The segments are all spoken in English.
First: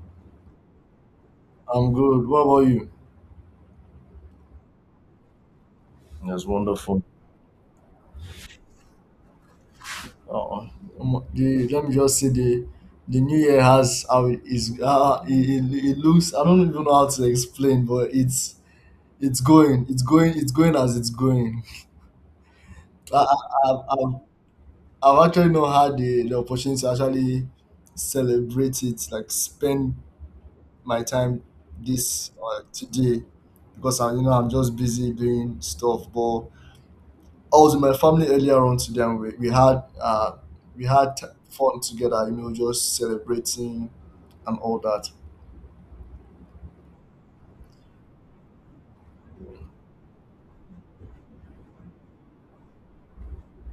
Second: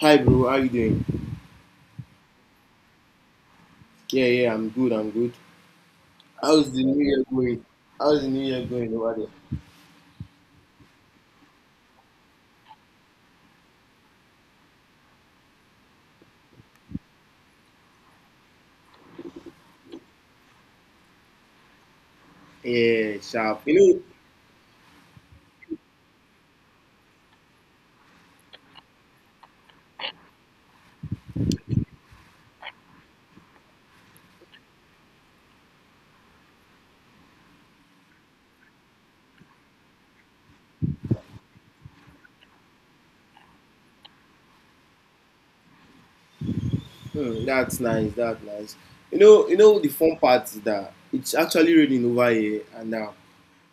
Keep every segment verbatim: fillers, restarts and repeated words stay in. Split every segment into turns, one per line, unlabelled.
Hi bro, how you doing?
I'm good. What about you?
Yeah, yeah, I'm good, I'm good.
That's
How's the
wonderful.
new year going? How's the new year going over there?
Oh, Um, The, let me just say the the new year has how it is. Uh, it, it, it looks. I don't even know how to explain, but it's it's going. It's going. It's going as it's going.
Yeah,
I,
sharp.
I've,
You
I've I've actually not had the, the opportunity to actually celebrate it, like spend my time this uh, today, because I you know I'm just busy doing stuff, but. I was with my family earlier on today, and we, we had uh, we had t- fun together. You know, just celebrating and all that.
know, hmm, that's nice, that's nice. You know, you know the fun part is that it's actually raining over here and now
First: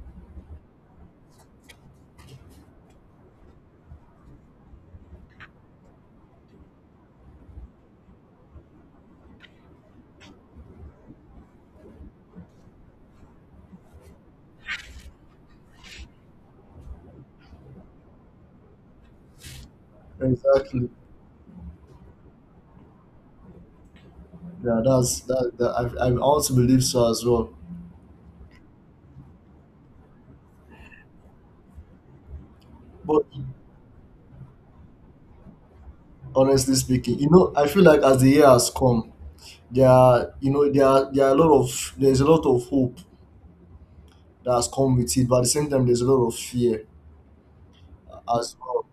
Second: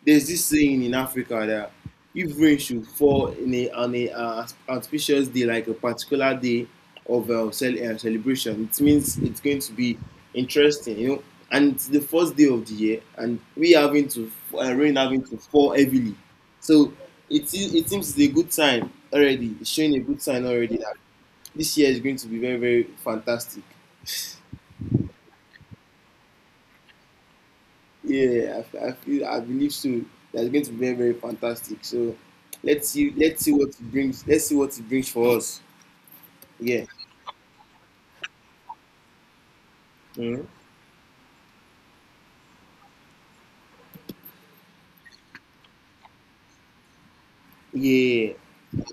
there's this saying in Africa that if rain should fall in a, on a uh, auspicious day, like a particular day of uh, cel- uh, celebration, it means it's going to be interesting, you know. And it's the first day of the year, and we having to uh, rain having to fall heavily, so it se- it seems it's a good sign already. It's showing a good sign already
Exactly.
that this year is going to be very very fantastic.
Yeah, that's that. That I I also believe so as well.
Yeah, I, I feel I believe so. That's going to be very very fantastic. So let's see
But
let's see what it brings. Let's see what it brings for us.
honestly
Yeah.
speaking, you know, I feel like as the year has come, there are
Mm.
you know there are there are a lot of there's a lot of hope that has come with it, but at the same time, there's a lot of fear
Yeah.
as well.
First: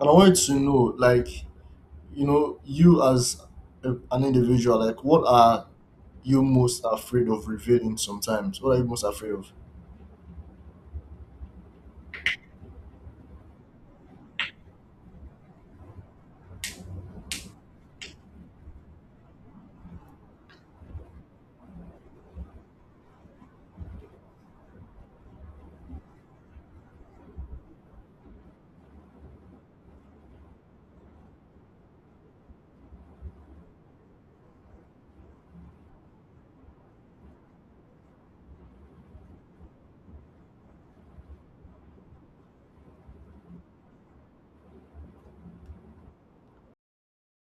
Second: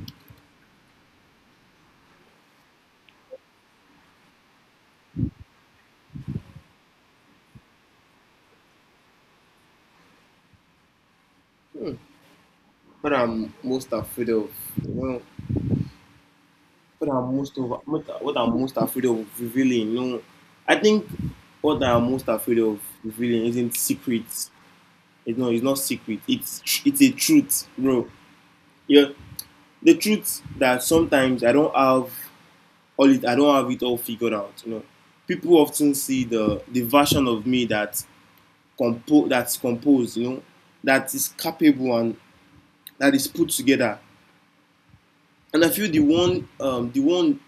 And I wanted to know, like, you know you as a, an individual, like what are you most afraid of revealing? Sometimes what are you most afraid of?
Hmm. What I'm most afraid of. Well, what I'm most over. What what I'm most afraid of revealing. No, I think what I'm most afraid of revealing isn't secrets. It's not. It's not secret. It's it's a truth, bro. Yeah, the truth that sometimes I don't have all it, I don't have it all figured out. You know, people often see the the version of me that compo- that's composed, you know, that is capable and that is put together. And I feel the one um, the one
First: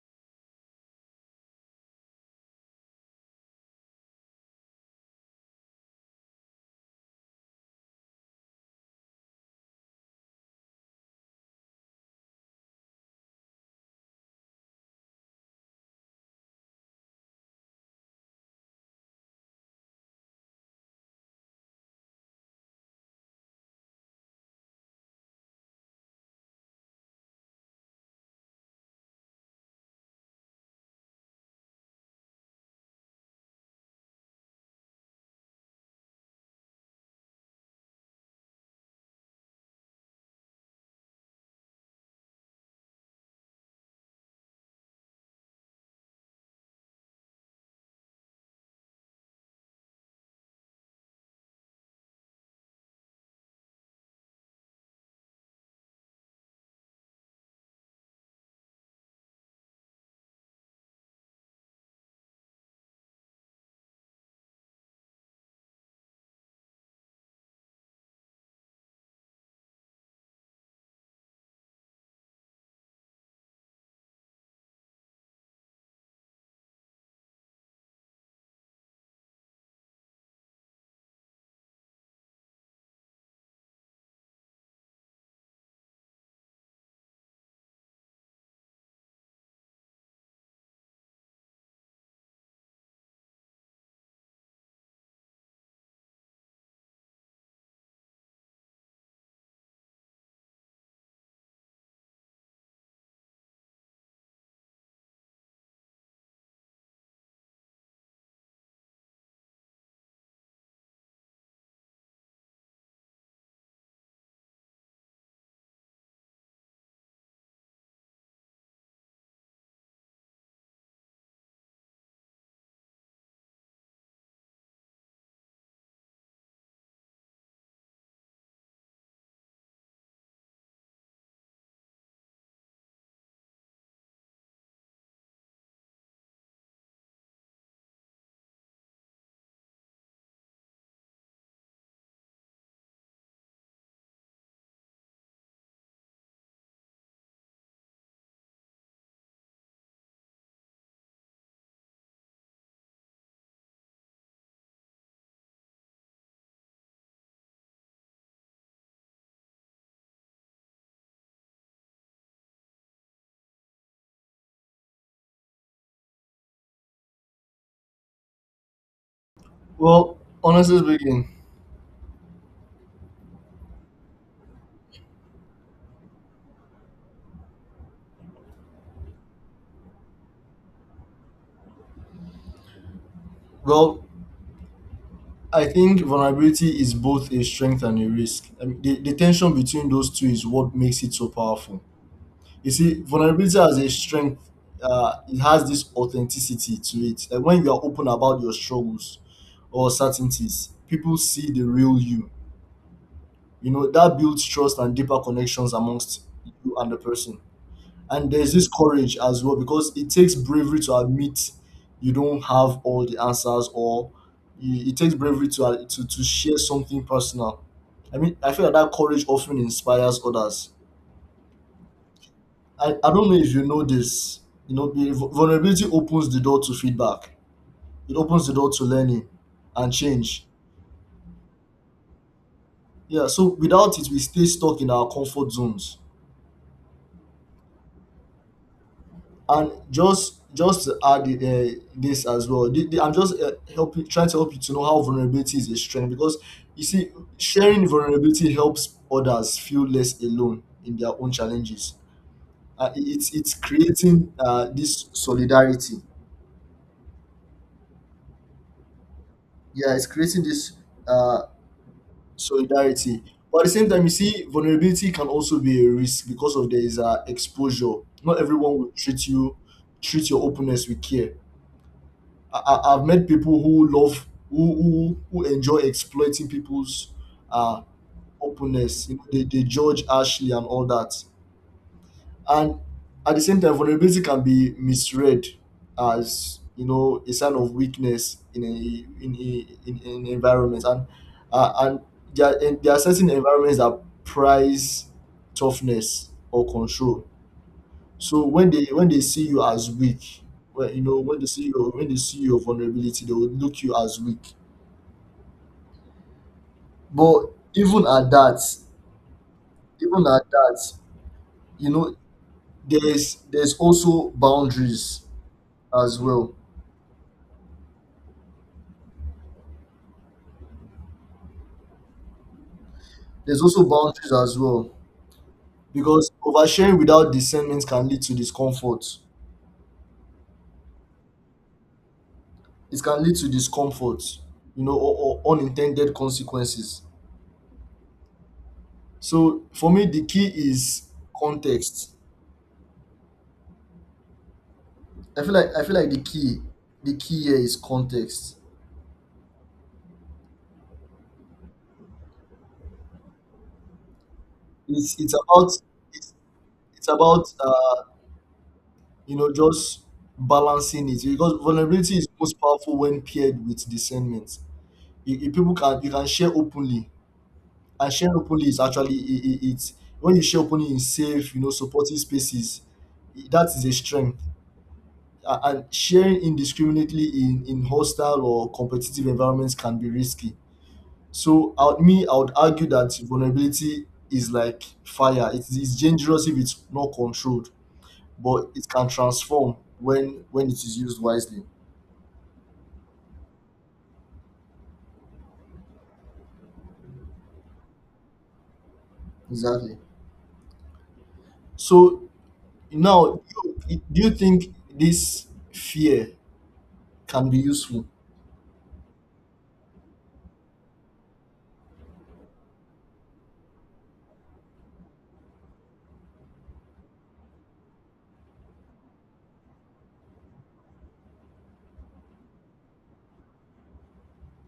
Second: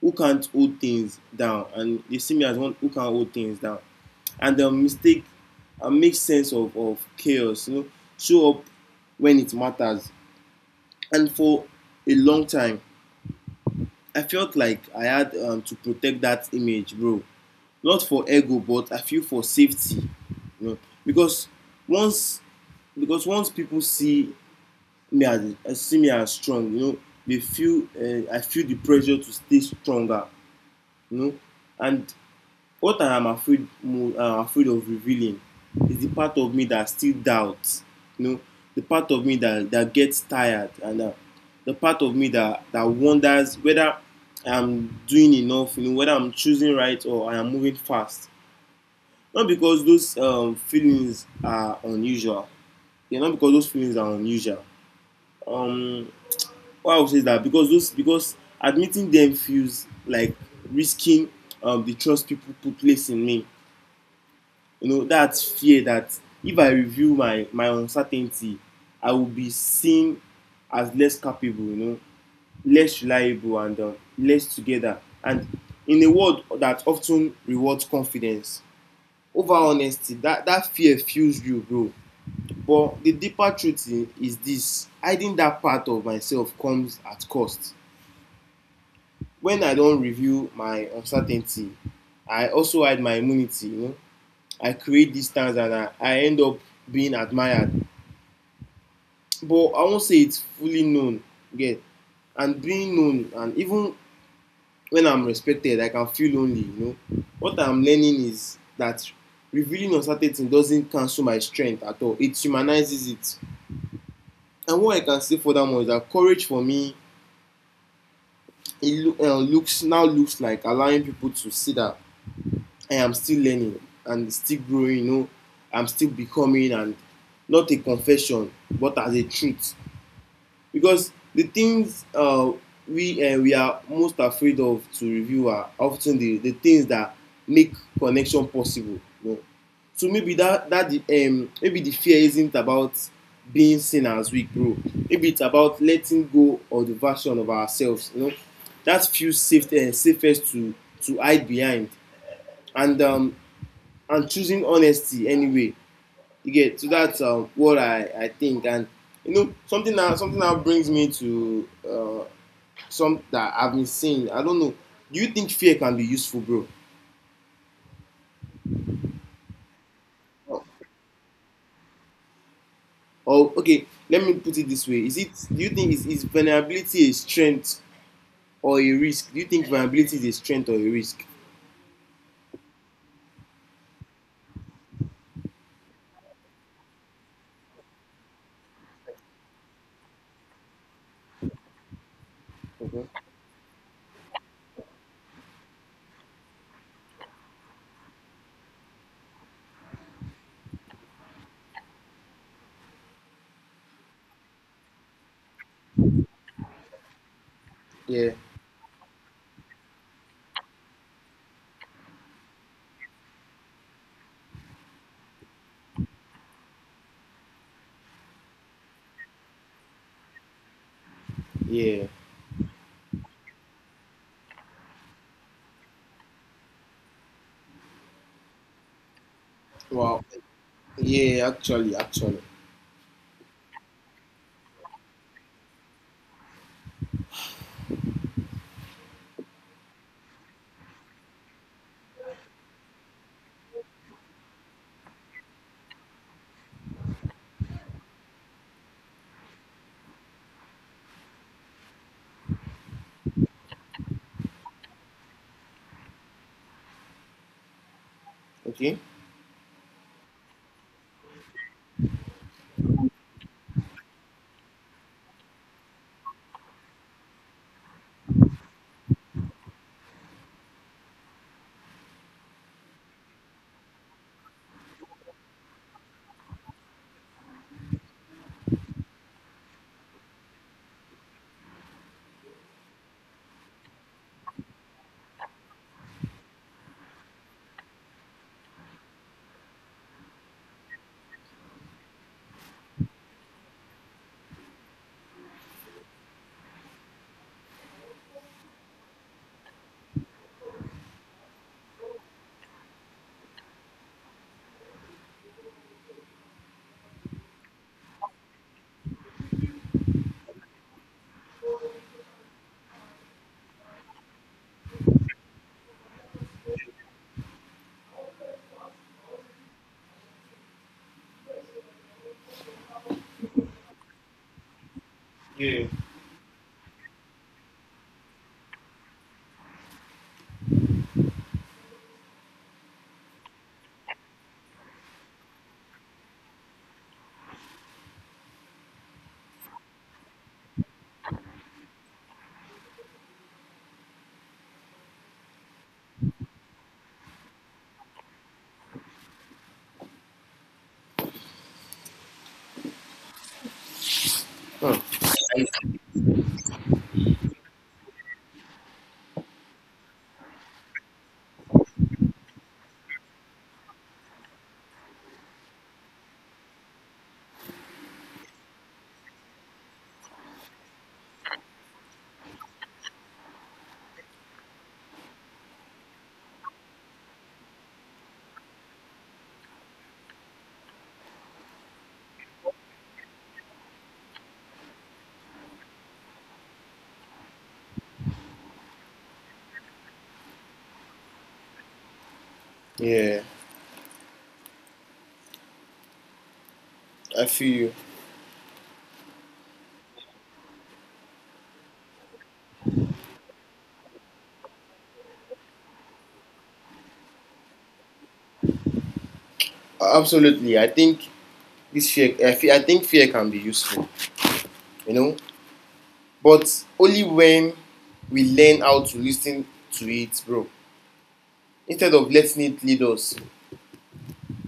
who can't hold things down, and they see me as one who can hold things down. And the mistake and uh, make sense of, of chaos, you know, show up when it matters. And for a long time, I felt like I had um, to protect that image, bro. Not for ego, but I feel for safety, you know, because once because once people see me as see me as strong, you know, they feel uh, I feel the pressure to stay stronger, you know. And what I am afraid mo uh, afraid of revealing is the part of me that still doubts, you know, the part of me that that gets tired and uh, the part of me that that wonders whether I am doing enough, you know, whether I am choosing right or I am moving fast. Not because those um, feelings are unusual. Yeah, not because those feelings are unusual. Um, why I would say is that because those because admitting them feels like risking um, the trust people put place in me. You know that fear that if I reveal my my uncertainty, I will be seen as less capable. You know, less reliable and um, less together. And in a world that often rewards confidence over honesty, that that fear fuels you, bro. But the deeper truth is this: hiding that part of myself comes at cost. When I don't reveal my uncertainty, I also hide my immunity, you know. I create distance and I, I end up being admired. But I won't say it's fully known. Yeah. And being known, and even when I'm respected, I can feel lonely, you know. What I'm learning is that revealing uncertainty doesn't cancel my strength at all. It humanizes it. And what I can say for that one is that courage for me it loo- uh, looks now looks like allowing people to see that I am still learning and still growing. You know, I'm still becoming, and not a confession, but as a truth, because the things uh, we uh, we are most afraid of to review are often the the things that make connection possible, you know? So maybe that that the um, maybe the fear isn't about being seen as weak, bro. Maybe it's about letting go of the version of ourselves, you know, that feels safe uh, safest to to hide behind, and um, and choosing honesty anyway, you get. So that's um, what I, I think, and you know something that something that brings me to uh, some that I've been seeing. I don't know. Do you think fear can be useful, bro?
Well,
Or
honestly speaking,
or okay, let me put it this way: Is it? Do you think is, is vulnerability a strength or a risk? Do you think vulnerability is a strength or a risk?
well, I think vulnerability is both a strength and a risk. I mean, the, the tension between those two is what makes it so powerful. You see,
Okay.
vulnerability as a strength, uh, it has this authenticity to it, like when you are open about your struggles or certainties, people see the real you. You know, that builds trust and deeper connections amongst you and the person.
Yeah,
And there's this courage as well, because it takes bravery to admit you don't have all the answers, or you- it takes bravery to, uh, to to share something personal. I mean, I feel that that courage often inspires others.
yeah.
i, I don't know if you know this. You know, the vu- vulnerability opens the door to feedback, it opens the door to learning and
Wow.
change.
Yeah, actually, actually.
Yeah, so without it we stay stuck in our comfort zones. And just just to add uh, this as well, the, the, I'm just uh, helping, trying to help you to know how vulnerability is a strength. Because, you see, sharing vulnerability helps others feel less alone in their own challenges. Uh, it- it's it's creating uh, this solidarity.
Okay.
Yeah, it's creating this uh, solidarity. But at the same time, you see, vulnerability can also be a risk, because of there is uh, exposure. Not everyone will treat you, treat your openness with care. I, I- I've met people who love who who, who enjoy exploiting people's uh openness. You know, they, they judge harshly and all that. And at the same time, vulnerability can be misread as, you know, a sign of weakness in a in a, in, in environment. And uh, and there are, and there are certain environments that prize toughness or control. So when they when they see you as weak, well, you know, when they see your when they see your vulnerability, they will look you as weak. But even at that, even at that, you know, there's there's also boundaries as well. There's also boundaries as well, because oversharing without discernment can lead to discomfort. It can lead to discomfort, you know, or, or unintended consequences. So for me, the key is context. I feel like I feel like the key the key here is context. It's
Huh.
it's about it's, it's about, uh, you know, just balancing it, because vulnerability is most powerful when paired with discernment. You, you people can you can share openly, and sharing openly is actually, it, it, it's when you share openly in safe, you know, supportive spaces, that is a strength. A- And sharing indiscriminately in, in hostile or competitive environments can be risky. So, I me, I would argue that vulnerability is like fire. It is dangerous if it's not controlled, but it can transform when when it is used wisely.
Yeah, I feel you.
Exactly. So now, do you, do you think this fear can be useful?
Absolutely. I think this fear. I, feel, I think fear can be useful, you know, but only when we learn how to listen to it, bro, instead of letting it lead us.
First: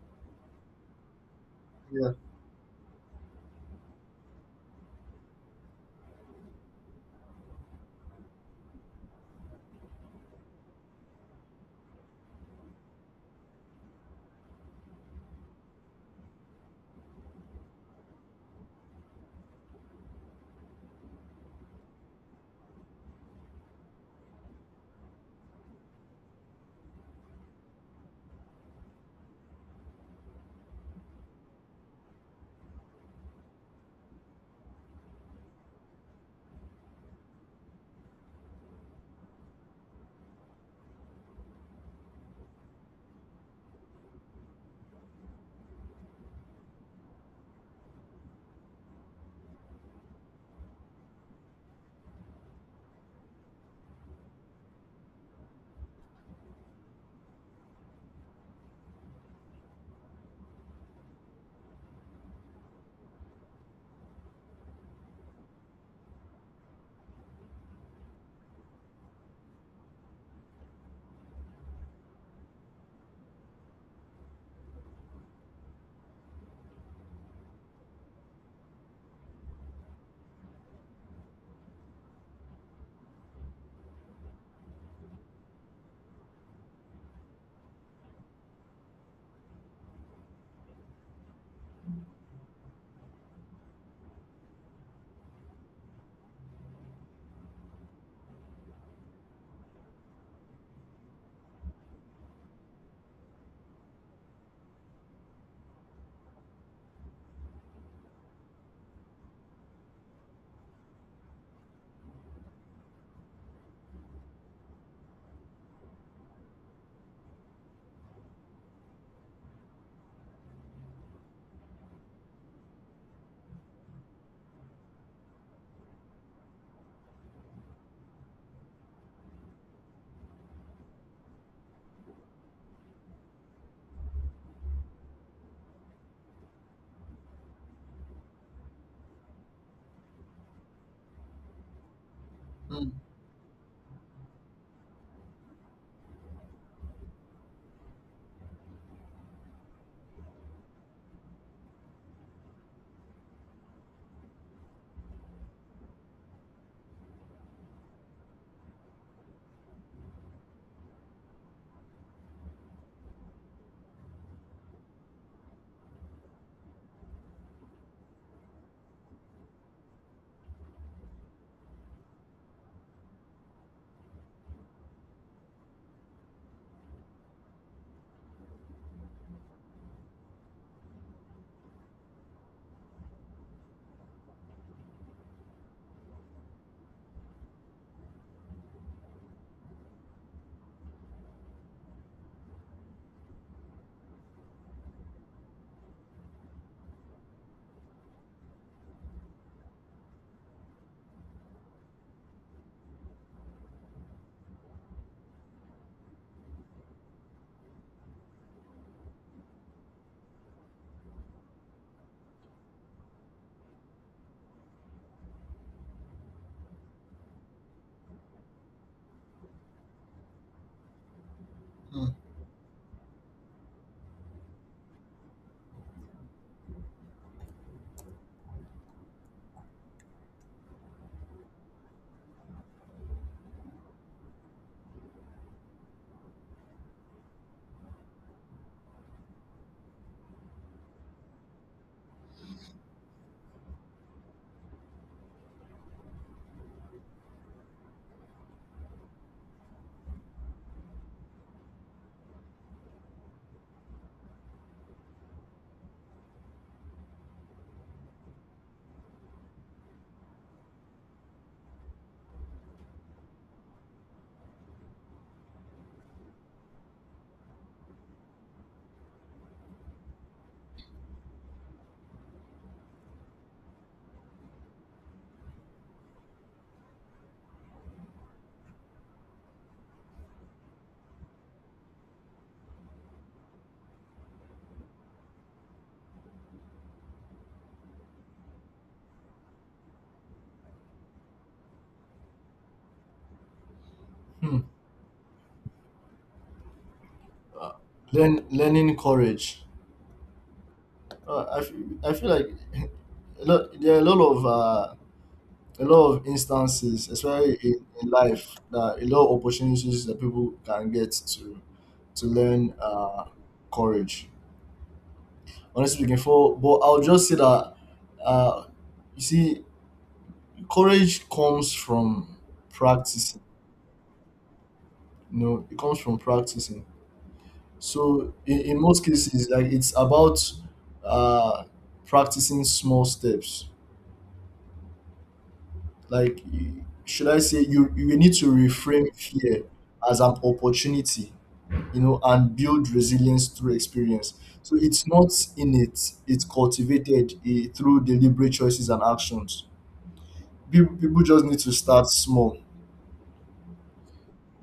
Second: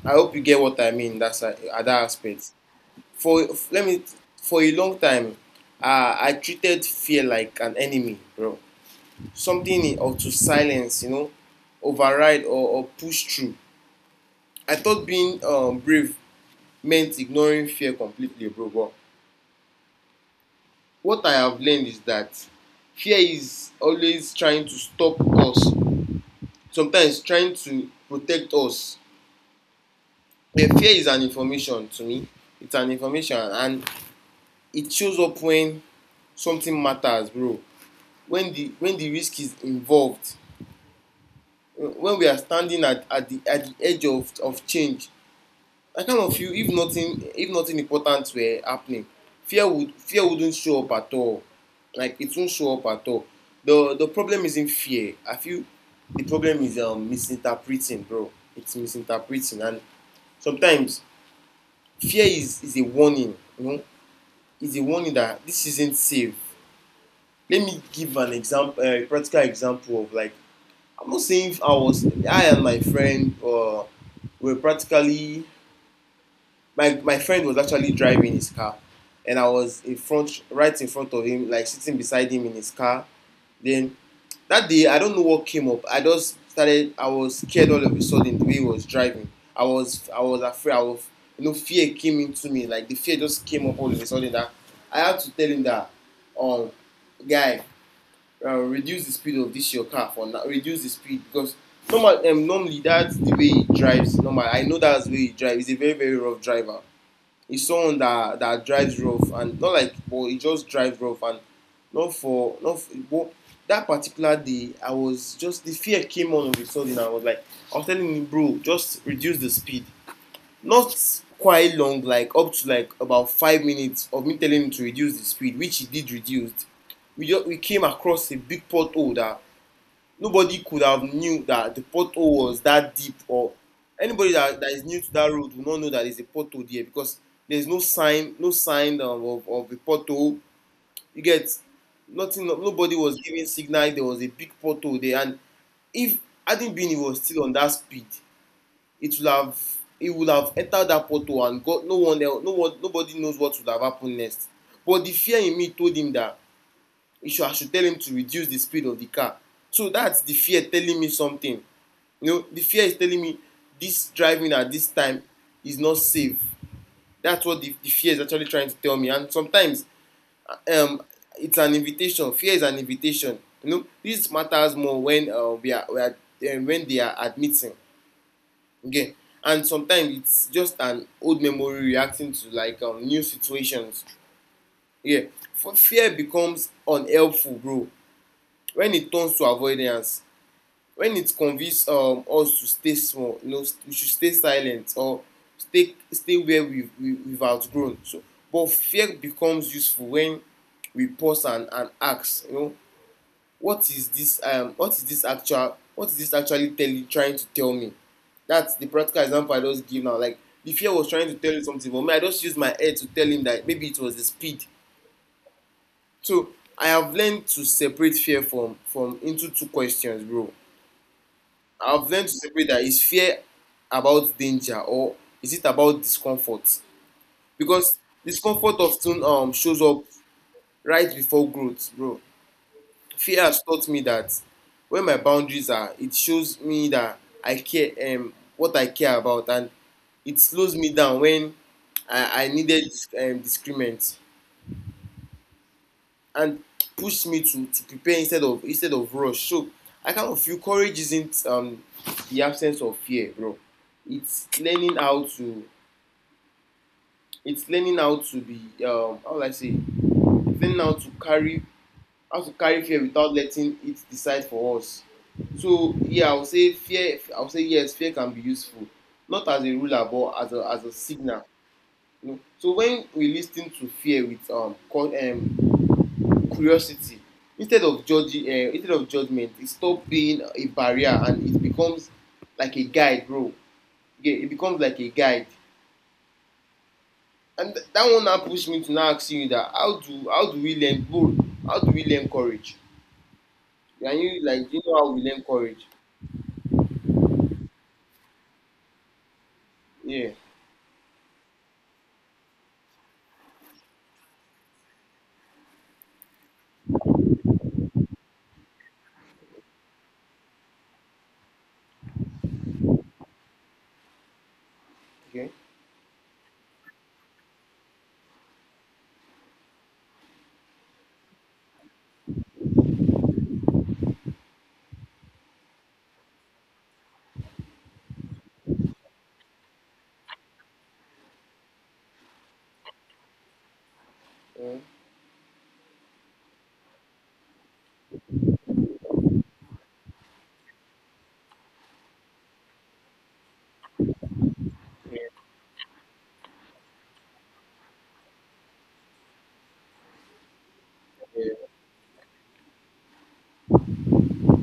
I hope you get what I mean, that's uh, at that
Yeah.
aspect. For let me For a long time, uh, I treated fear like an enemy, bro, something in- or to silence, you know, override or, or push through. I thought being um, brave meant ignoring fear completely, bro. But what I have learned is that fear is always trying to stop us, sometimes trying to protect us. The fear is an information to me. It's an information, and it shows up when something matters, bro. When the when the risk is involved, when we are standing at, at the at the edge of, of change, I kind of feel if nothing if nothing important were happening, fear would fear wouldn't show up at all. Like it won't show up at all. The the problem isn't fear. I feel the problem is um, misinterpreting, bro. It's misinterpreting, and sometimes fear is is a warning, you know. It's a warning that this isn't safe. Let me give an example, a practical example, of like, I'm not saying if I was I and my friend uh, were practically, my my friend was actually driving his car, and I was in front, right in front of him, like sitting beside him in his car. Then that day I don't know what came up. I just started. I was scared all of a sudden the way he was driving. I was I was afraid. I was, you know, fear came into me. Like the fear just came up all of a sudden. That I had to tell him that, um, guy, uh, reduce the speed of this your car for now. Reduce the speed because normal um, normally that's the way he drives. Normal I know that's the way he drives. He's a very very rough driver. He's someone that that drives rough and not like, but he just drives rough, and not for not for, but that particular day I was just the fear came on all of a sudden. I was like I was telling him, bro, just reduce the speed, not quite long, like up to like about five minutes of me telling him to reduce the speed, which he did reduce. We just we came across a big pothole that nobody could have knew that the pothole was that deep, or anybody that, that is new to that road will not know that there's a pothole there, because there's no sign no sign of, of, of a pothole, you get. Nothing. no-
Mm,
Nobody was giving signal. There was a big pothole there, and if hadn't been he was still on that speed, it would have, he would have entered that pothole, and got no one else, no one, nobody knows what would have happened next. But the fear in me told him that he should, I should tell him to reduce the speed of the car. So that's the fear telling me something. You know, the fear is telling me this driving at this time is not safe. That's what the, the fear is actually trying to tell me. And sometimes um, it's an invitation. Fear is an invitation. You know, this matters more when uh, we are, we are um, when they are admitting. Okay. And sometimes it's just an old memory reacting to like um, new situations. Yeah. For fear becomes unhelpful, bro, when it turns to avoidance, when it convinces um, us to stay small, you know, we should stay silent, or stay stay where we we we've outgrown. So but fear becomes useful when we pause and and ask, you know, what is this um what is this actual what is this actually telling trying to tell me. That's the practical example I just give now, like the fear was trying to tell you something, but me I just use my head to tell him that maybe it was the speed. So I have learned to separate fear from from into two questions, bro. I've
mm,
learned to separate, that is fear about danger or is it about discomfort? Because discomfort often um, shows up right before growth, bro. Fear has taught me that when my boundaries are, it shows me that I care um, what I care about, and it slows me down when I, I needed um, discernment. And push me to to prepare instead of instead of rush. So I kind of feel courage isn't, um, the absence of fear, bro. it's learning how to it's learning how to be, um, how will I say it's learning how to carry how to carry fear without letting it decide for us. So yeah, I would say fear, I would say yes, fear can be useful, not as a ruler but as a as a signal, you know. So when we listen to fear with um, cau- um curiosity instead of judging, uh, instead of judgment, it stop being a barrier and it becomes like a guide, bro. Yeah, it becomes like a guide. And th- that one now pushed me to now asking you that, how do how do we learn, bro? How do we learn courage? Can you, like,
mm.
do you know how we learn courage?
Learn, learning courage.
Yeah.
Uh, I, f- I feel like a lot, there are a lot of uh, a lot of instances, especially in, in life, that a lot of opportunities that people can get to to learn uh, courage.
Okay.
Honestly speaking, for but I'll just say that, uh, you see, courage comes from practicing. You know, it comes from practicing. So in, in most cases, like it's about, uh, practicing small steps.
Yeah,
Like y- should I say, you you need to reframe fear as an opportunity, you know, and build resilience through experience. So it's not in it; it's cultivated, eh, through deliberate choices and actions. People, people just need to start small.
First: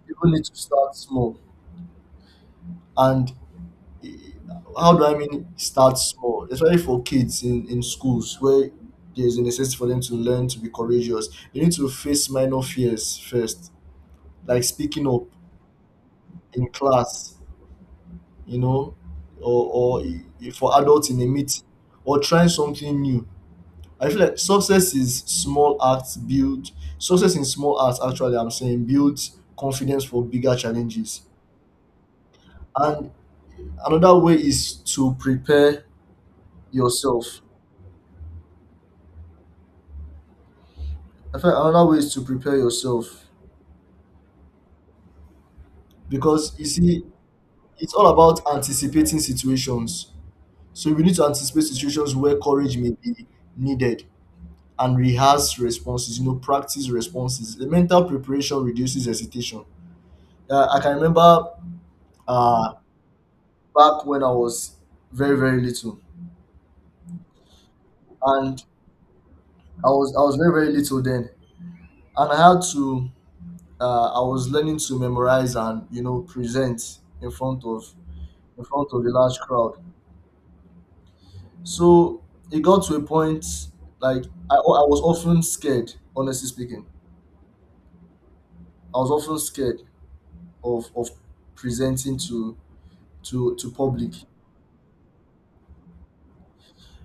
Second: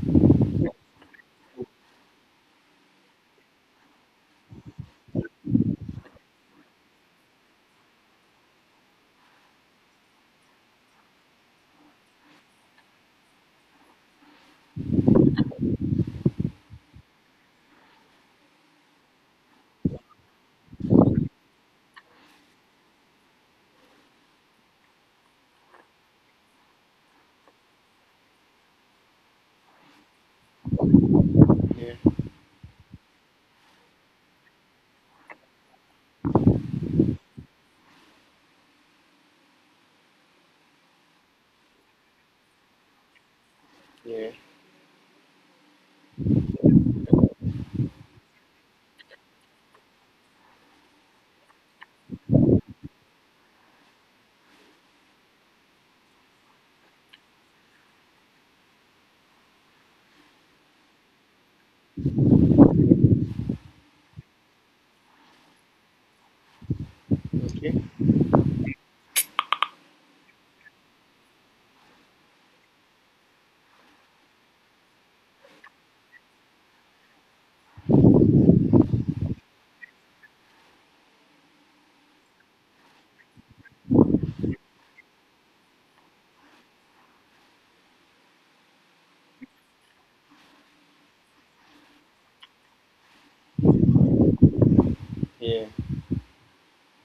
People need to start small. And, eh, how do I mean start small? Especially for kids in, in schools where there's a necessity for them to learn to be courageous. They need to face minor fears first, like speaking up in class, you know, or, or eh, for adults in a meeting, or trying something new. I feel like success is small acts build Success in small acts, actually, I'm saying, builds confidence for bigger challenges.
yeah,
And another way is to prepare yourself. I feel like another way is to prepare yourself,
yeah,
because you see, it's all about anticipating situations. So we need to anticipate situations where courage may be needed, and rehearse responses, you know, practice responses. The mental preparation reduces hesitation. Uh, I can remember, uh, back when I was very very little,
yeah. Okay.
and I was I was very very little then, and I had to, uh, I was learning to memorize and, you know, present in front of, in front of a large crowd. So it got to a point, like, I, I was often scared, honestly speaking. I was often scared of of presenting to to to public,
Yeah,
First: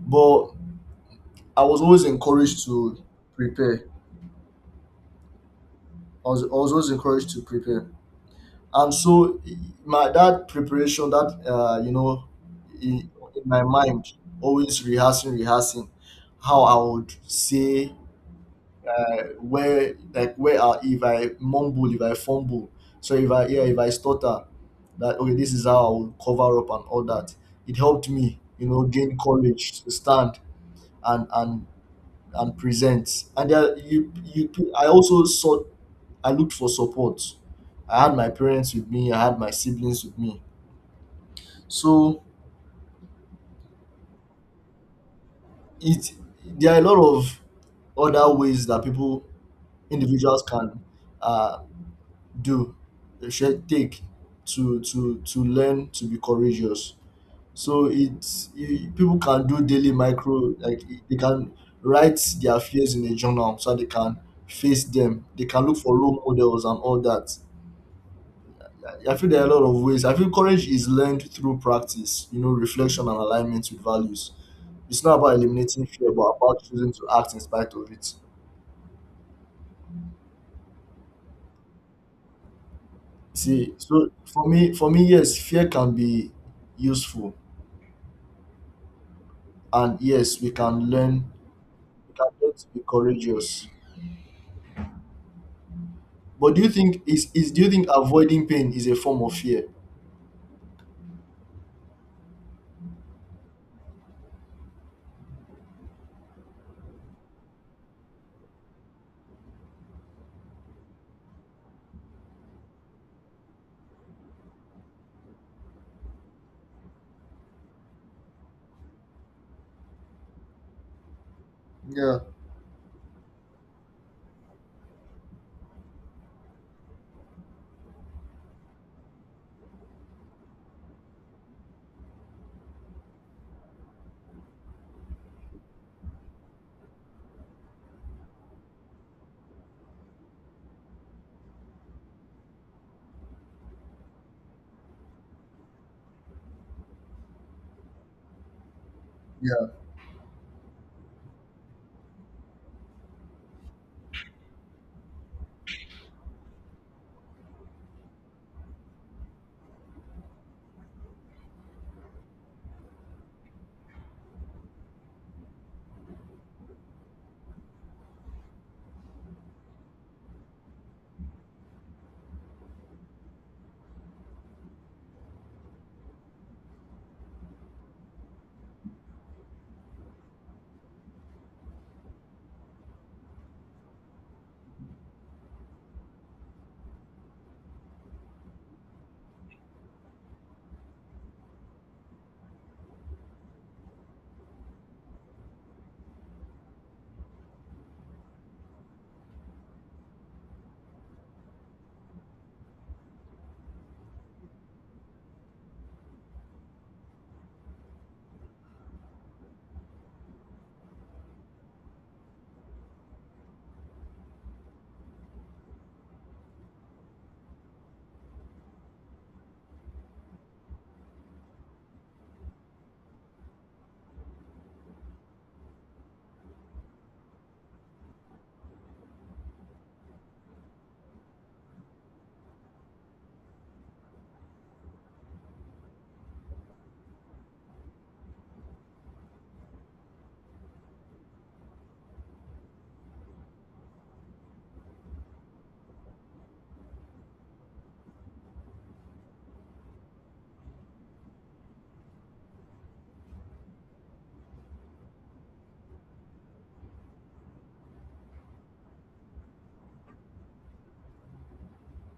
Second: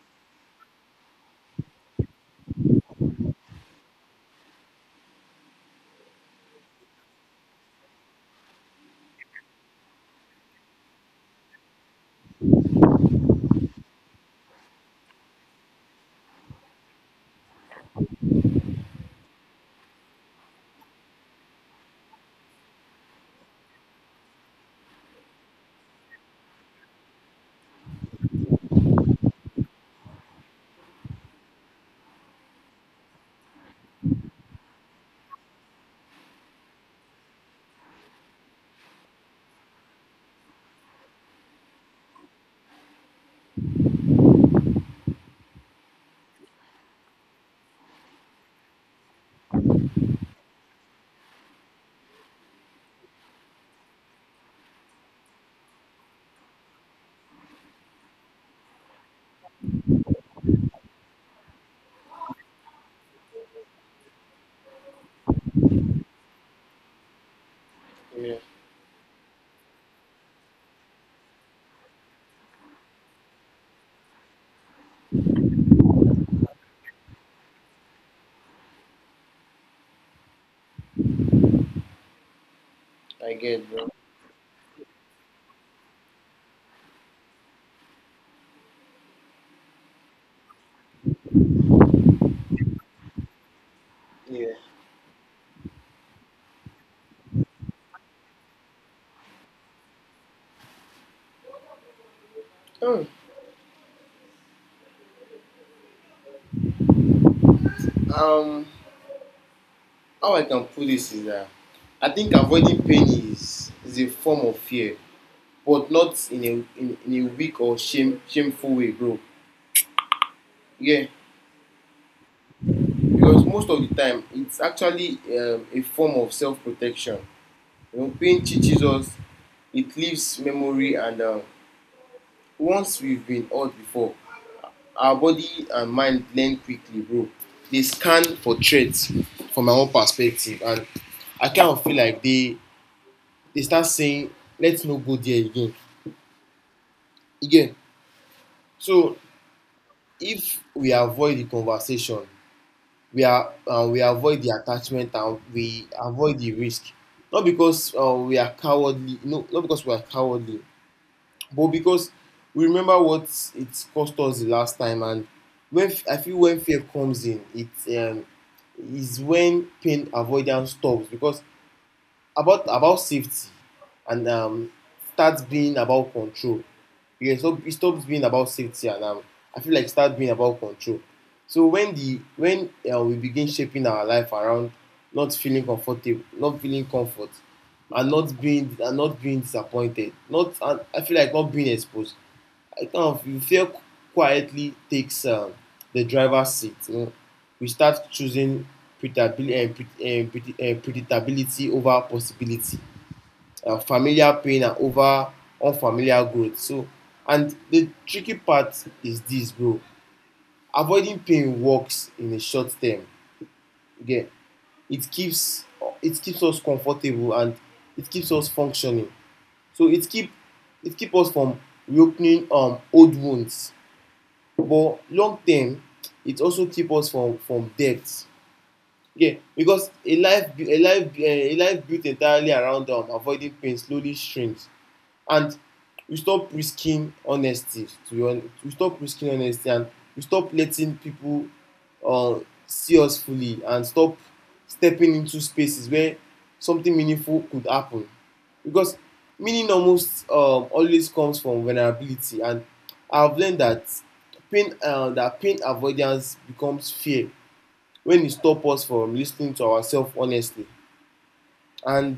but I was always encouraged to prepare. I was, I was always encouraged to prepare. And so my that preparation, that, uh, you know, in, in my mind always rehearsing rehearsing, how I would say, uh, where like where I, if I mumble, if I fumble, so if I, yeah, if I stutter, that okay, this is how I will cover up and all that. It helped me, you know, gain courage to stand and and and present. And there, you you, I also sought, I looked for support. I had my parents with me, I had my siblings with me. So it, there are a lot of other ways that people, individuals can, uh, do they should take to to to learn to be courageous. So it's, you, people can do daily micro, like they can write their fears in a journal, so they can face them. They can look for role models and all that.
yeah.
I feel there are a lot of ways. I feel courage is learned through practice, you know, reflection and alignment with values. It's not about eliminating fear, but about choosing to act in spite of it.
I get,
See,
bro.
so for me, for me, yes, fear can be useful, and yes, we can learn. We can learn to be courageous.
Yeah.
But do you think is is do you think avoiding pain is a form of fear?
Oh. um how I can put this is that I think avoiding pain is is a form of fear, but not in a in, in a weak or shame shameful way, bro. Yeah.
Yeah.
Because most of the time it's actually, um, a form of self-protection. You know, pain teaches us, it leaves memory and, um, once we've been hurt before, our body and mind learn quickly, bro. They scan for threats from my own perspective. And I kind of feel like they they start saying, "Let's no go there again." Again. So if we avoid the conversation, we are uh, we avoid the attachment and we avoid the risk. Not because, uh, we are cowardly, no, not because we are cowardly, but because we remember what it cost us the last time. And when I feel when fear comes in, it um, is when pain avoidance stops because about about safety and, um, starts being about control. Yeah, so it stops being about safety and, um, I feel like it starts being about control. So when the when uh, we begin shaping our life around not feeling comfortable, not feeling comfort, and not being and not being disappointed, not and I feel like not being exposed. I kind of you feel quietly takes, um, the driver's seat, you know? We start choosing predictability, uh, pre- uh, predi- uh, predictability over possibility, uh, familiar pain and over unfamiliar growth. So, and the tricky part is this, bro. Avoiding pain works in the short term. Okay, it keeps it keeps us comfortable and it keeps us functioning. So it keep it keep us from reopening um old wounds. But long term, it also keep us from from debt. Yeah, because a life bu- a life bu- eh, a life built entirely around, um, avoiding pain slowly shrinks. And we stop risking honesty to be hon we stop risking honesty and we stop letting people, uh, see us fully and stop stepping into spaces where something meaningful could happen, because meaning almost, um, always comes from vulnerability. And I've learned that pain uh, that pain avoidance becomes fear when it stops us from listening to ourselves honestly, and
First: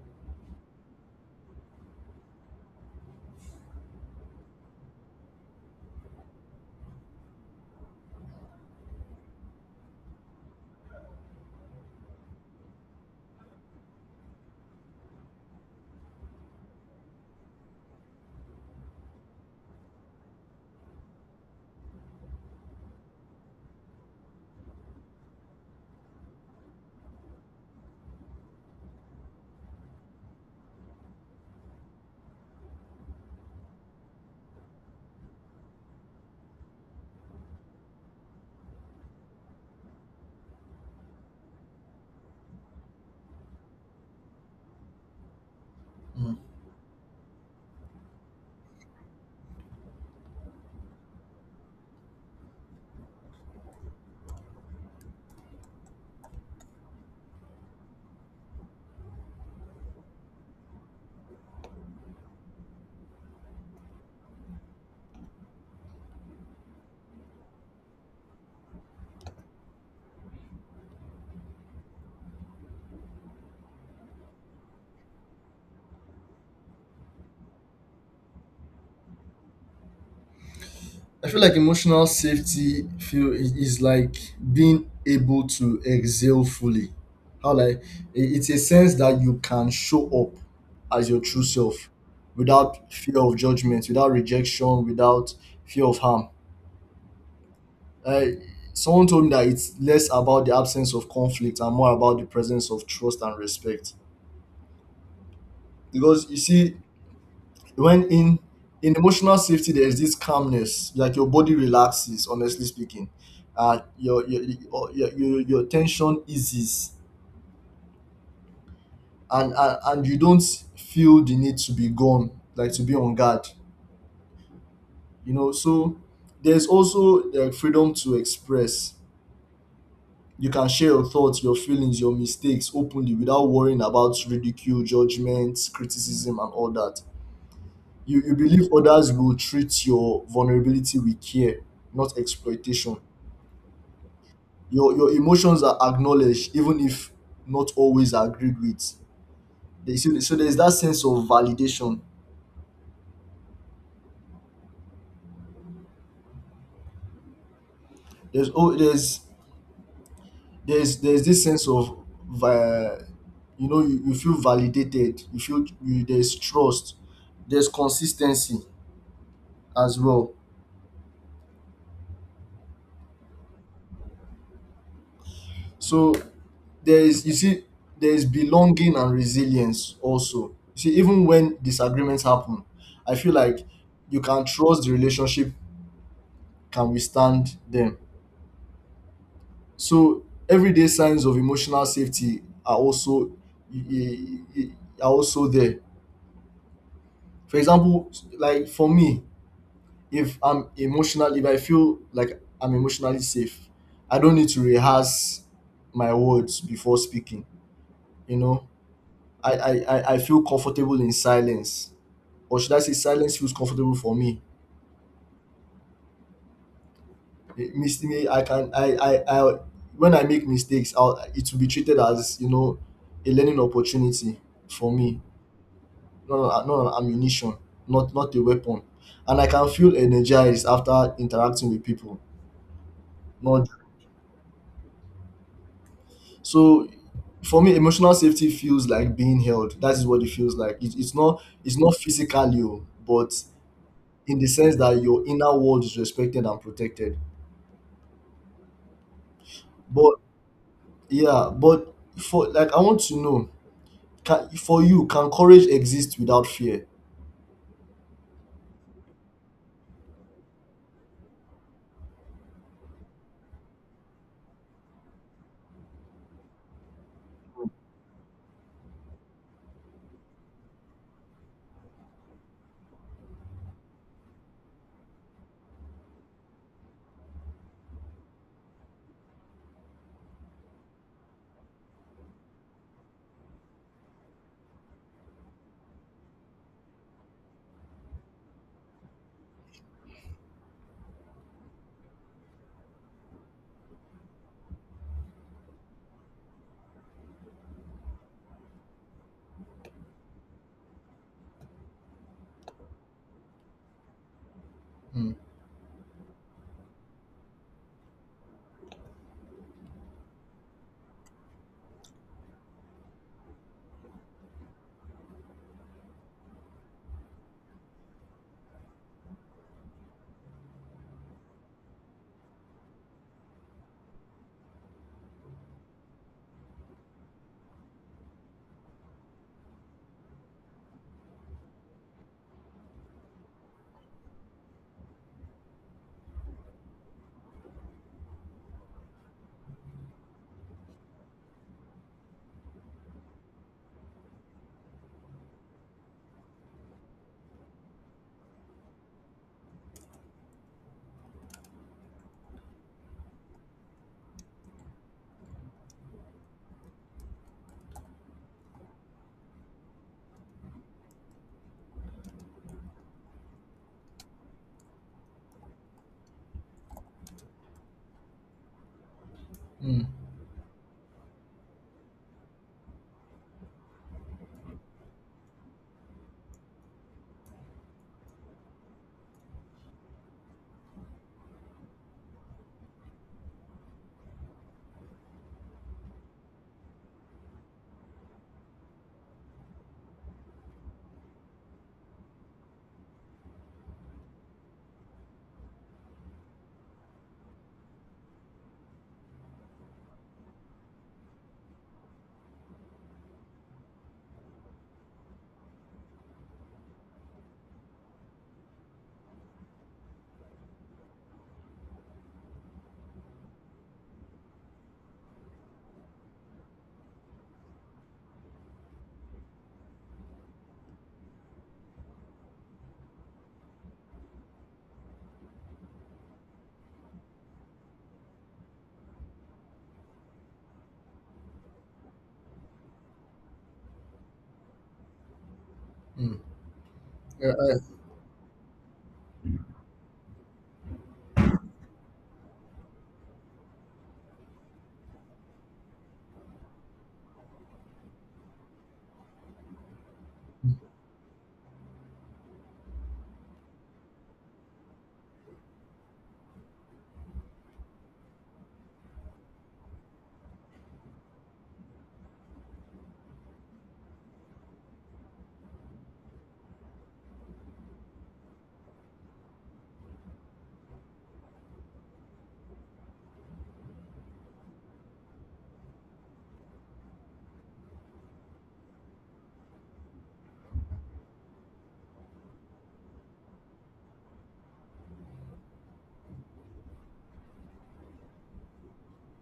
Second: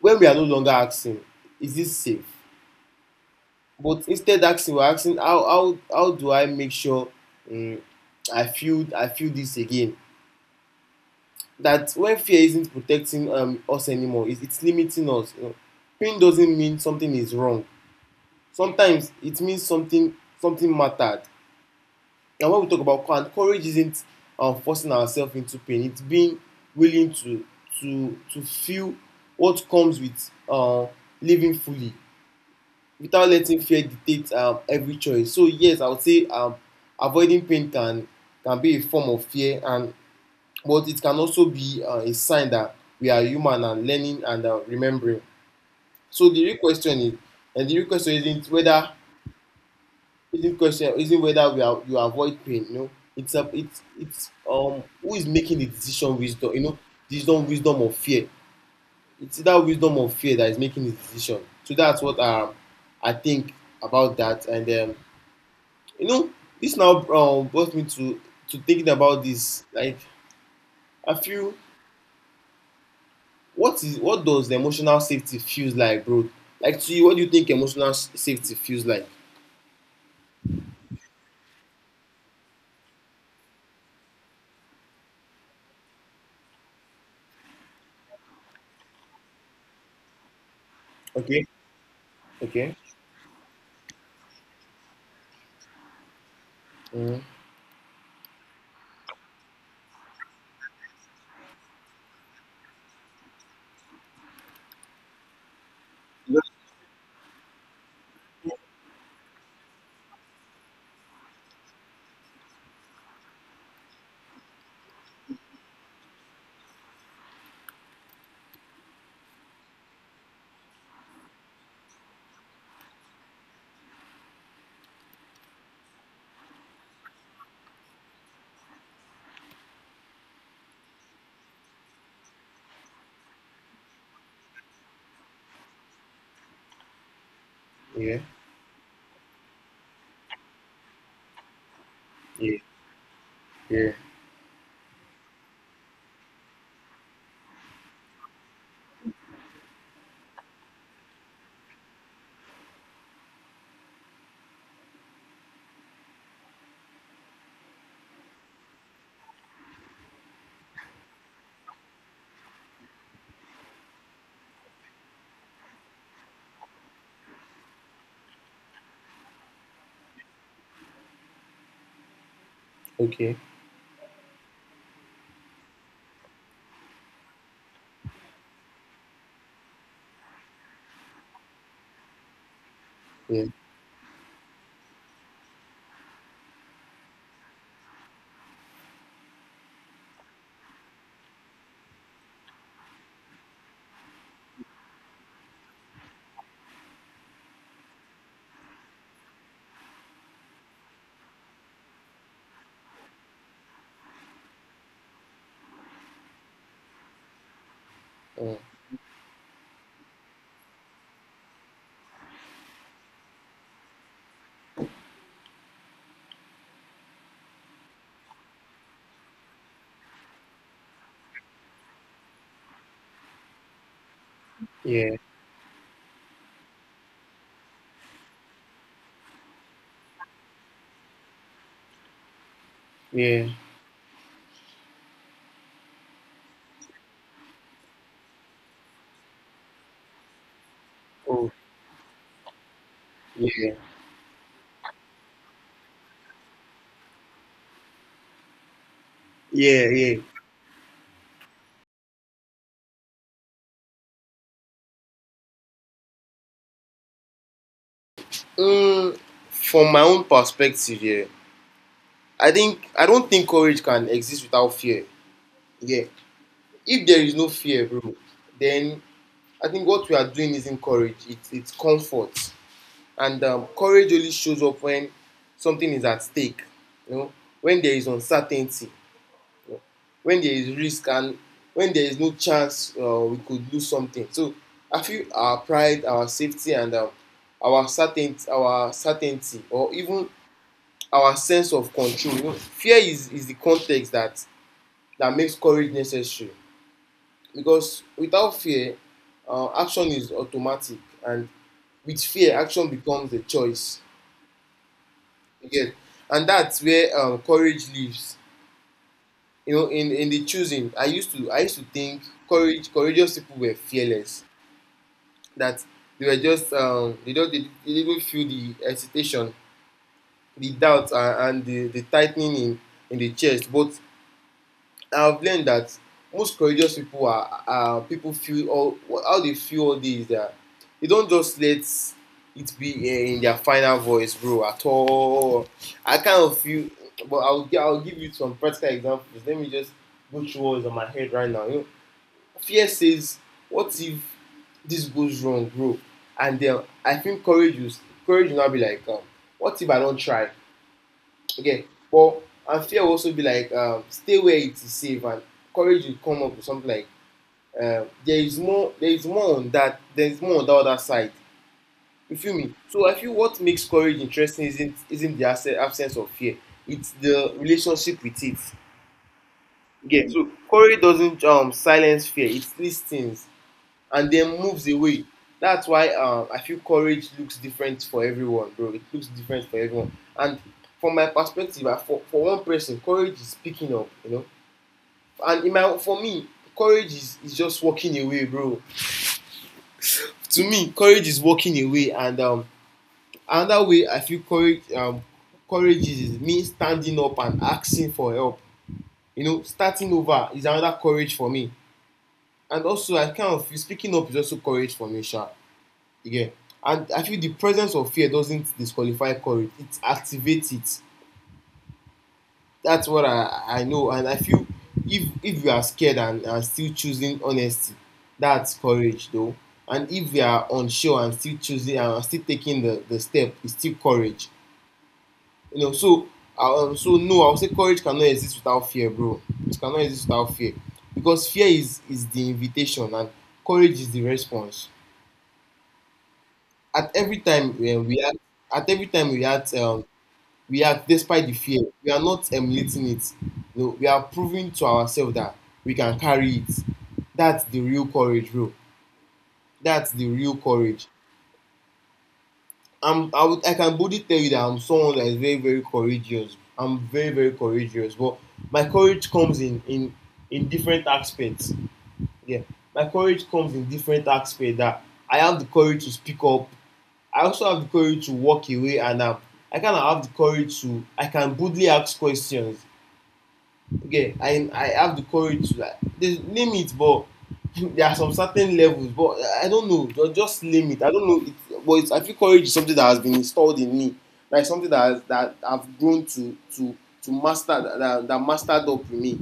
when we are no longer asking, "Is this safe?" But instead asking, we're asking, how how how do I make sure, um, I feel I feel this again? That when fear isn't protecting, um, us anymore, it, it's limiting us, you know? Pain doesn't mean something is wrong. Sometimes it means something something mattered. And when we talk about courage, courage isn't, um, forcing ourselves into pain. It's being willing to to to feel what comes with, uh, living fully, without letting fear dictate, um, every choice. So yes, I would say, um, avoiding pain can can be a form of fear, and but it can also be, uh, a sign that we are human and learning and, uh, remembering. So the real question is, and the real question isn't whether isn't question isn't whether we are you avoid pain. You know, it's a it's it's, um who is making the decision, wisdom. You know, wisdom wisdom of fear. It's that wisdom of fear that is making the decision. So that's what, um, I think about that. And, um, you know, this now, um, brought me to to thinking about this. Like, I feel what is what does the emotional safety feels like, bro? Like to you, what do you think emotional s- safety feels like?
I feel like emotional safety feel i- is like being able to exhale fully. How, like, i- it's a sense that you can show up as your true
Okay.
self,
Okay.
without fear of judgment, without rejection, without fear of harm.
Mm.
Uh, someone told me that it's less about the absence of conflict and more about the presence of trust and respect. Because you see, when in in emotional safety, there is this calmness, like your body relaxes, honestly speaking. Uh your your your your, your tension eases, and, and and you don't feel the need to be gone, like to be on guard, you know. So there's also the freedom to express. You can share your thoughts, your feelings, your mistakes openly without worrying about ridicule, judgment, criticism, and all that.
Yeah.
You, you believe others will treat your vulnerability with care, not
Yeah.
exploitation.
Yeah.
Your your emotions are acknowledged, even if not always agreed with. They- So, so there's that sense of validation. There's oh there's there's there's this sense of, uh, you know, you, you feel validated. You feel you, there's trust. There's consistency as well.
Okay.
So there is, you see, there is belonging and resilience also. You see, even when disagreements happen, I feel
Yeah.
like you can trust the relationship can withstand them. So everyday signs of emotional safety are also are also there. For example, like for me, if I'm emotional, if I feel like I'm emotionally safe, I don't need to rehearse my words before speaking. You
Mm.
know, I, I, I I feel comfortable in silence, or should I say, silence feels comfortable for me. It mis- me- I can I, I, I when I make mistakes, I'll, it will be treated as you know a learning opportunity for
Yeah.
me, not not an ammunition, not not a weapon, and I can feel energized after interacting with people.
Yeah.
Not so, for me, emotional safety feels like being held. That is what it feels like. It, it's not
Oh.
it's not physically, oh, but
Yeah.
in the sense that your inner world is respected and protected.
Yeah.
But
Yeah.
yeah, but for like I want to know, can for you, can courage exist without fear?
Mm, from my own perspective, yeah. I think I don't think courage can exist without fear. Yeah. If there is no fear, bro, then I think what we are doing isn't courage, it's, it's comfort. And, um, courage only shows up when something is at stake, you know, when there is uncertainty, you know, when there is risk, and when there is no chance, uh, we could lose something. So I feel our pride, our safety, and, um, our certainty, our certainty, or even our sense of control. You know, fear is, is the context that, that makes courage necessary. Because without fear, uh, action is automatic, and with fear action becomes a choice.
Mm,
You get? And that's where, um, courage lives, you know, in in the choosing. i used to I used to think courage, courageous people were fearless, that they were just, um, they don't they, they didn't feel the hesitation, the doubt, uh, and the the tightening in in the chest. But I've learned that most courageous people are, are people feel all, how they feel all day is that they don't just let it be, eh, in their final voice, bro, at all. I kind of feel, but I'll I'll give you some practical examples. Let me just go through what is on my head right now. You know, fear says, "What if this goes wrong, bro?" And then I think courage is courage will not be like, um, "What if I don't try?" Again. But and fear will also be like, um, stay where it is safe, and courage will come up with something like, um, there is more, there is more on that, there is more on the other side. You feel me? So I feel what makes courage interesting isn't, isn't the abse- absence of fear; it's the relationship with it.
mm,
Yeah. So courage doesn't, um silence fear; it listens and then moves away. That's why, um, I feel courage looks different for everyone, bro. It looks different for everyone. And from my perspective, uh, for, for one person, courage is picking up, you know. And in my for me, courage is, is just walking away, bro. To me, courage is walking away. And, um, another way I feel courage um, courage is, is me standing up and asking for help. You know, starting over is another courage for me. And also, I kind of feel speaking up is also courage for me, sure. Yeah. And I feel the presence of fear doesn't disqualify courage. It activates it. That's what I, I know. And I feel if if you are scared and are still choosing honesty, that's courage though. And if you are unsure and still choosing and are still taking the, the step, it's still courage. You know, so, um, so no, I would say courage cannot exist without fear, bro. It cannot exist without fear. Because fear is is the invitation, and courage is the response.
mm.
At every
Yeah, I,
time when we act at every time we act, um, we are despite the fear, we are not emulating it. You, we are proving to ourselves that we can carry it. That's the real courage, bro. That's the real courage. I'm I would I can boldly tell you that I'm someone that is very, very courageous. I'm very, very courageous. But my courage comes in in in different aspects. Yeah. My courage comes in different aspects, that I have the courage to speak up, I also have the courage to walk away, and, um, I kind of have the courage to I can boldly ask questions. Okay, I I have the courage to, like, there's limit, but there are some certain levels, but I don't know, just, just limit, I don't know it. But it's, I feel courage is something that has been installed in me, like something that has, that I've grown to to to master, that, that that mastered up in me.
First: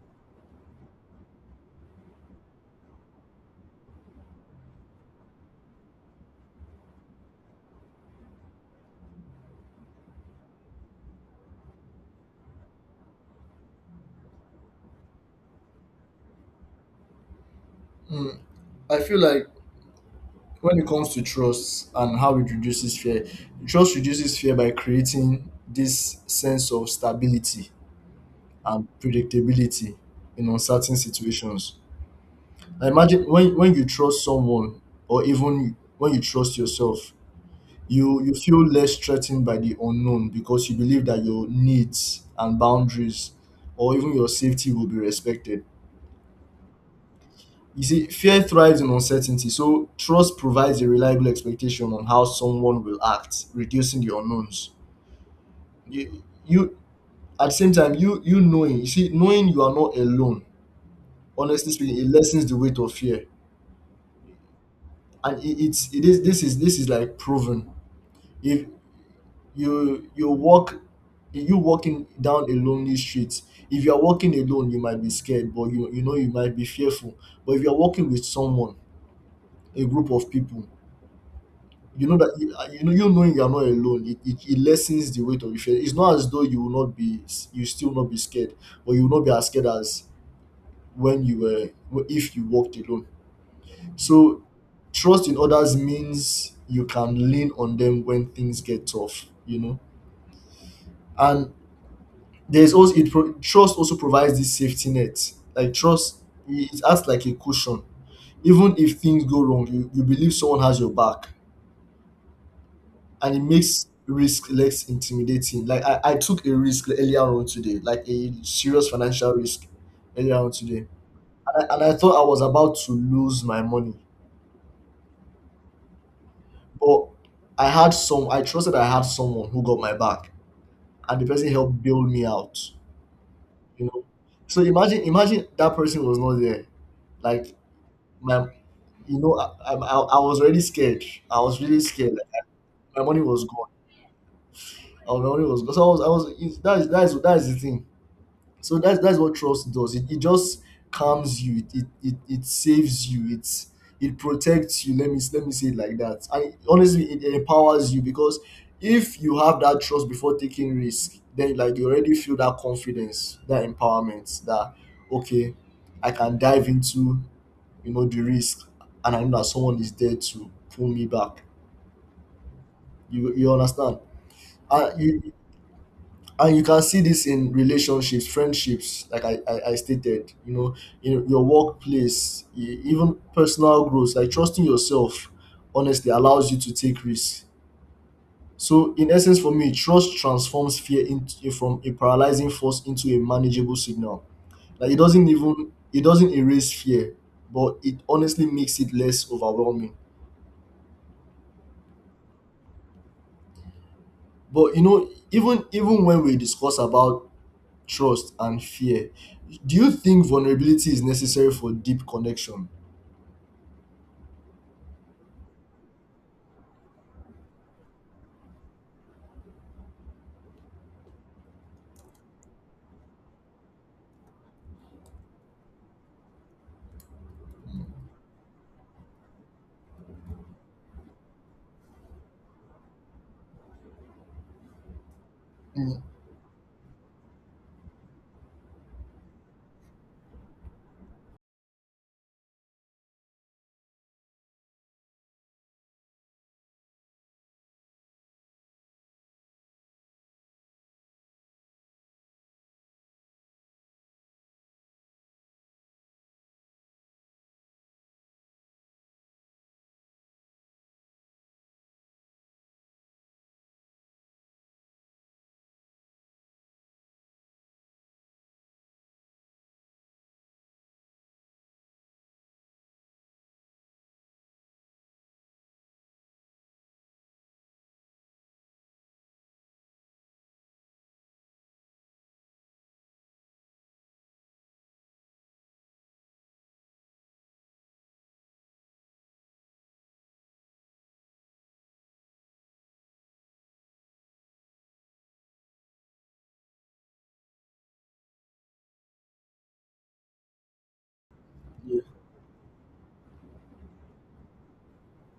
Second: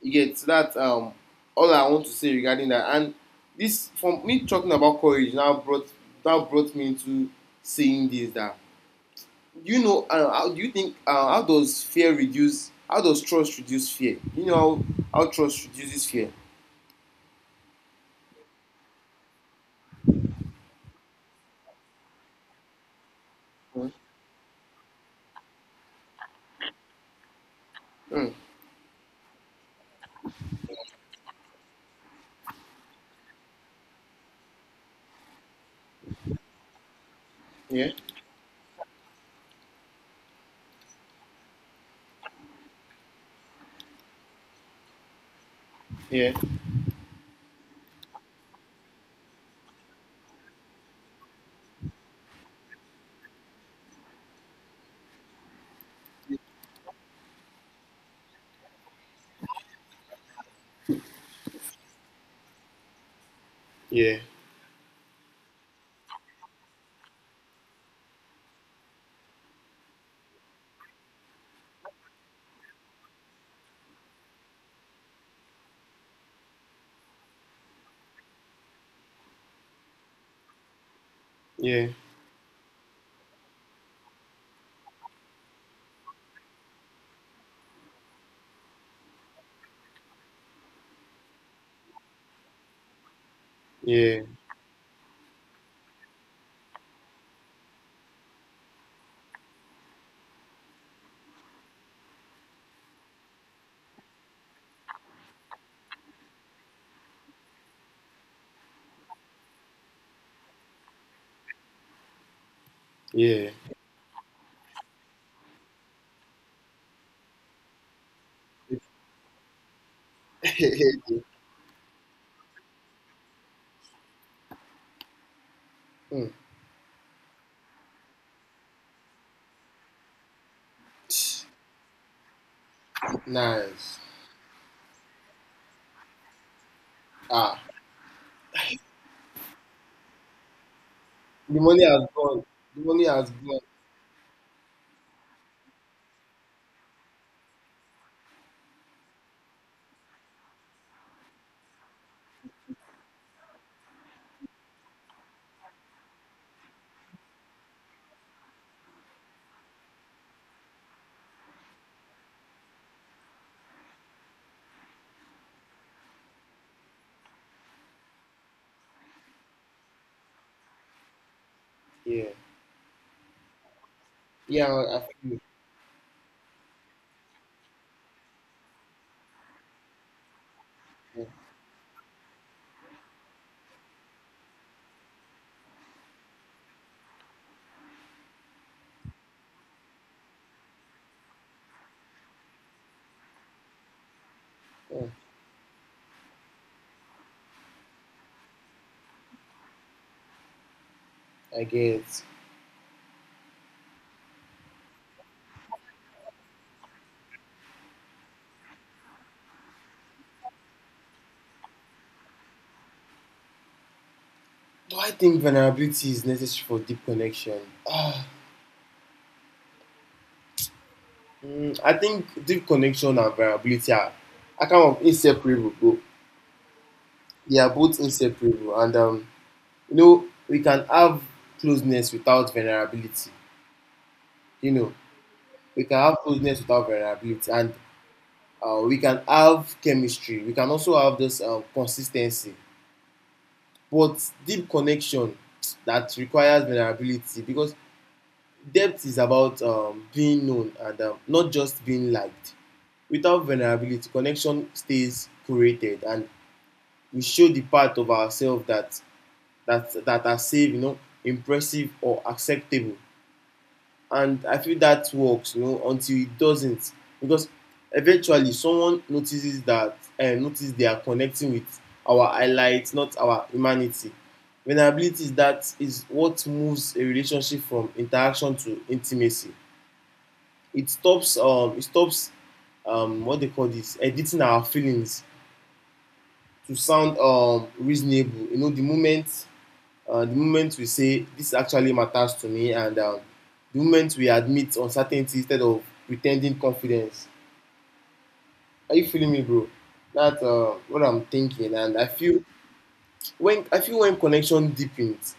You get? So that, um all I want to say regarding that. And this from me talking about courage now brought, now brought me into saying this, that, you know, uh, how do you think uh, how does fear reduce how does trust reduce fear? You know, how, how trust reduces fear.
mm, I feel like when it comes to trust and how it reduces fear,
Mm.
trust reduces fear by creating this sense of stability
Mm.
and predictability in uncertain situations. I imagine when, when you trust someone, or even when you trust yourself,
Yeah.
you you feel less threatened by the unknown, because you believe that your needs and boundaries or even your safety will be respected.
Yeah.
You see, fear thrives in uncertainty, so trust provides a reliable expectation on how someone will act, reducing the unknowns. You, you at the same time, you you knowing, you see, knowing you are not alone, honestly speaking, it lessens the weight of fear,
Yeah,
and it, it's it is this is this is like proven. If you you walk you walking down a lonely street, if you are walking alone you might be scared, but you you know you might be fearful. But if you are walking with someone, a group of people,
yeah,
you know that you, uh, you know you knowing you are not alone, it, it, it lessens the weight of the fear. It's not as though you will not be, you still not be scared, but you will not be as scared as when you were if you walked alone.
yeah,
So trust in others means you can lean on them when things get tough, you know. And there's also, it pro- trust also provides this safety net. Like, trust, it it acts like a cushion. Even if things go wrong, you, you believe someone has your back, and it
yeah.
makes risk less intimidating. Like, I, I took a risk earlier on today, like a serious financial risk earlier on today, and I, and I thought I was about to lose my money,
Mm.
but I had some. I trusted I had someone who got my back, and the person helped bail me out. You
Nice.
know, so imagine imagine that person was not there. Like,
Ah,
my... You know, I, I, I was already scared. I
the
was really
money has
scared.
gone. The
My
money
money
has
was
gone.
gone. Uh, My money was gone. So I was, I was. It's, that is, that is, that is the thing. So that's that's what trust does. It, it just calms you. It, it, it, it saves you. It it protects you. Let me let me say it like that. And honestly, it empowers you because if you have that trust before taking risk, then, like, you already feel that confidence, that empowerment, that, okay, I can dive into, you know, the risk, and I know that someone is there to pull me back.
Yeah,
you you understand?
yeah. I I
And you
feel it.
and you can see this in relationships, friendships, like i i, I stated, you know,
Yeah.
in your workplace, e- even personal growth, like trusting yourself honestly allows you to take risks. So, in essence, for me, trust transforms fear into from a paralyzing force into a manageable signal. Like, it
Yeah,
doesn't even it doesn't erase fear, but it honestly makes it less overwhelming.
I get.
But you know, even even when we discuss about trust and fear, do you think vulnerability is necessary for deep connection?
Do I think vulnerability is necessary for deep connection? Ah, mm, I think deep connection and vulnerability are, are kind of inseparable, bro. They are both inseparable, and um, you know we can have closeness without vulnerability. You know we can
Mm.
have closeness without vulnerability, and uh, we can have chemistry. We can also have this um, consistency, but deep connection that requires vulnerability because depth is about um, being known and um, not just being liked. Without vulnerability, connection stays curated, and we show the part of ourselves that that that are safe, you know, impressive or acceptable. And I feel that works, you know, until it doesn't, because eventually someone notices that and uh, notice they are connecting with our highlights, not our humanity. Vulnerability is that is what moves a relationship from interaction to intimacy. It stops um it stops um what they call this editing our feelings to sound um reasonable. You know, the moment Uh, the moment we say this actually matters to me, and um, the moment we admit uncertainty instead of pretending confidence. Are you feeling me, bro? That's uh, what I'm thinking, and
Yeah.
I feel when I feel when connection deepens,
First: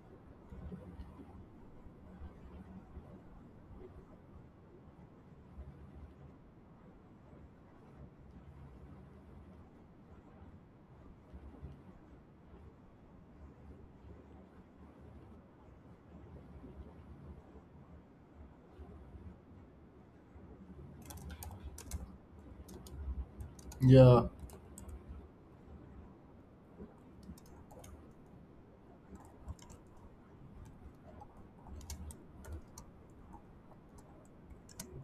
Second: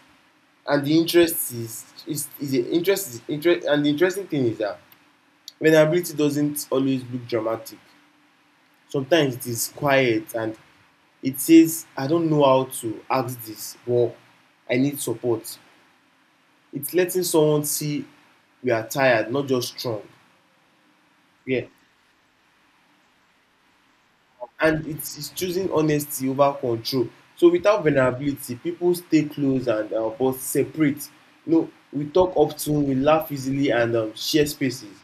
and the interest is is, is a interest is interest, and the interesting thing is that vulnerability doesn't always look dramatic. Sometimes it is quiet, and it says, "I don't know how to ask this, but I need support." It's letting someone see we are tired, not just strong. Yeah.
Yeah.
And it's, it's choosing honesty over control. So without vulnerability, people stay close and uh, but separate. You know, we talk often, we laugh easily, and um, share spaces.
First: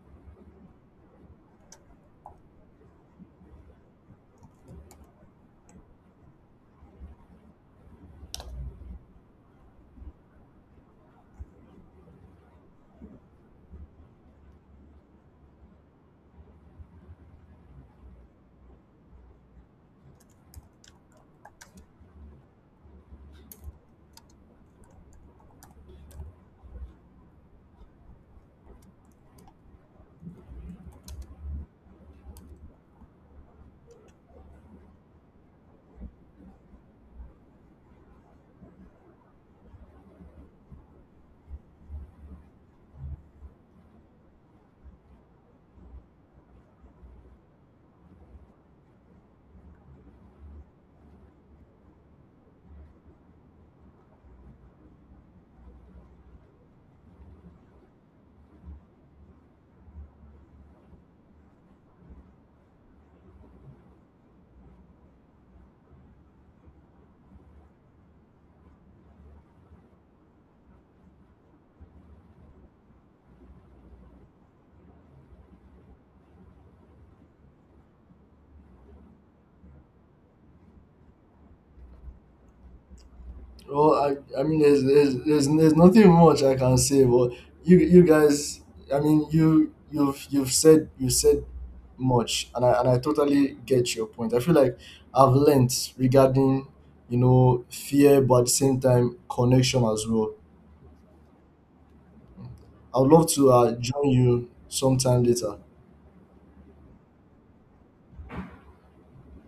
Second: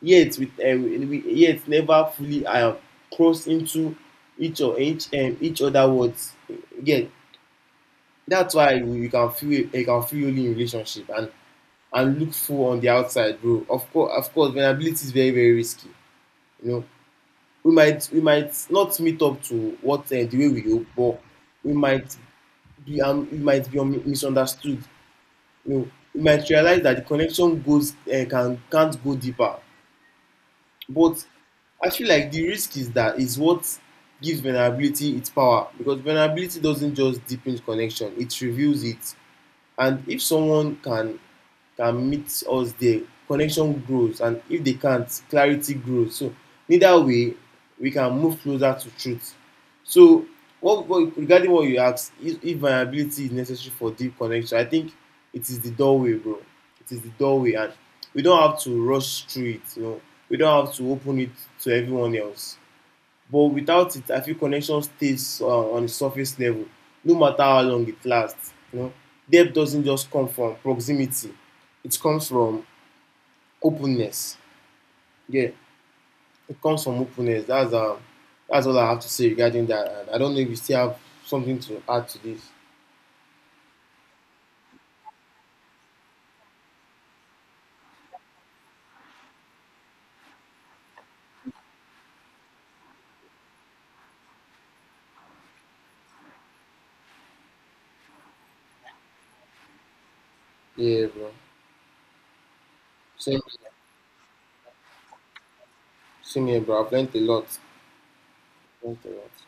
Yet, with um, we yet never fully um, cross into each or each um, each other words. Yeah, that's why you, you can feel you can feel only in relationship and and look full on the outside, bro. Of course, of course, vulnerability is very very risky. You know, we might we might not meet up to what uh, the way we hope, but we might be um, we might be un- misunderstood. You know, we might realize that the connection goes uh, can can't go deeper. But I feel like the risk is that is what gives vulnerability its power because vulnerability doesn't just deepen connection; it reveals it. And if someone can can meet us there, connection grows, and if they can't, clarity grows. So neither way, we can move closer to truth. So what, what regarding what you ask, if, if vulnerability is necessary for deep connection, I think it is the doorway, bro. It is the doorway, and we don't have to rush through it, you know. We don't have to open it to everyone else, but without it I feel connection stays uh, on the surface level no matter how long it lasts, you know. Depth doesn't just come from proximity, it comes from openness. Yeah, it comes from openness. That's um that's all I have to say regarding that, and I don't know if you still have something to add to this.
Well, I, I mean, there's, there's there's there's nothing much I can say, but you you guys, I mean, you you've you've said, you said much, and I and I totally get your point. I feel like I've learnt regarding, you know, fear, but at the same time connection as well.
Yeah, bro.
I'd love
Same,
to uh, join you sometime later.
same here, bro. I've learned a lot, learned a lot.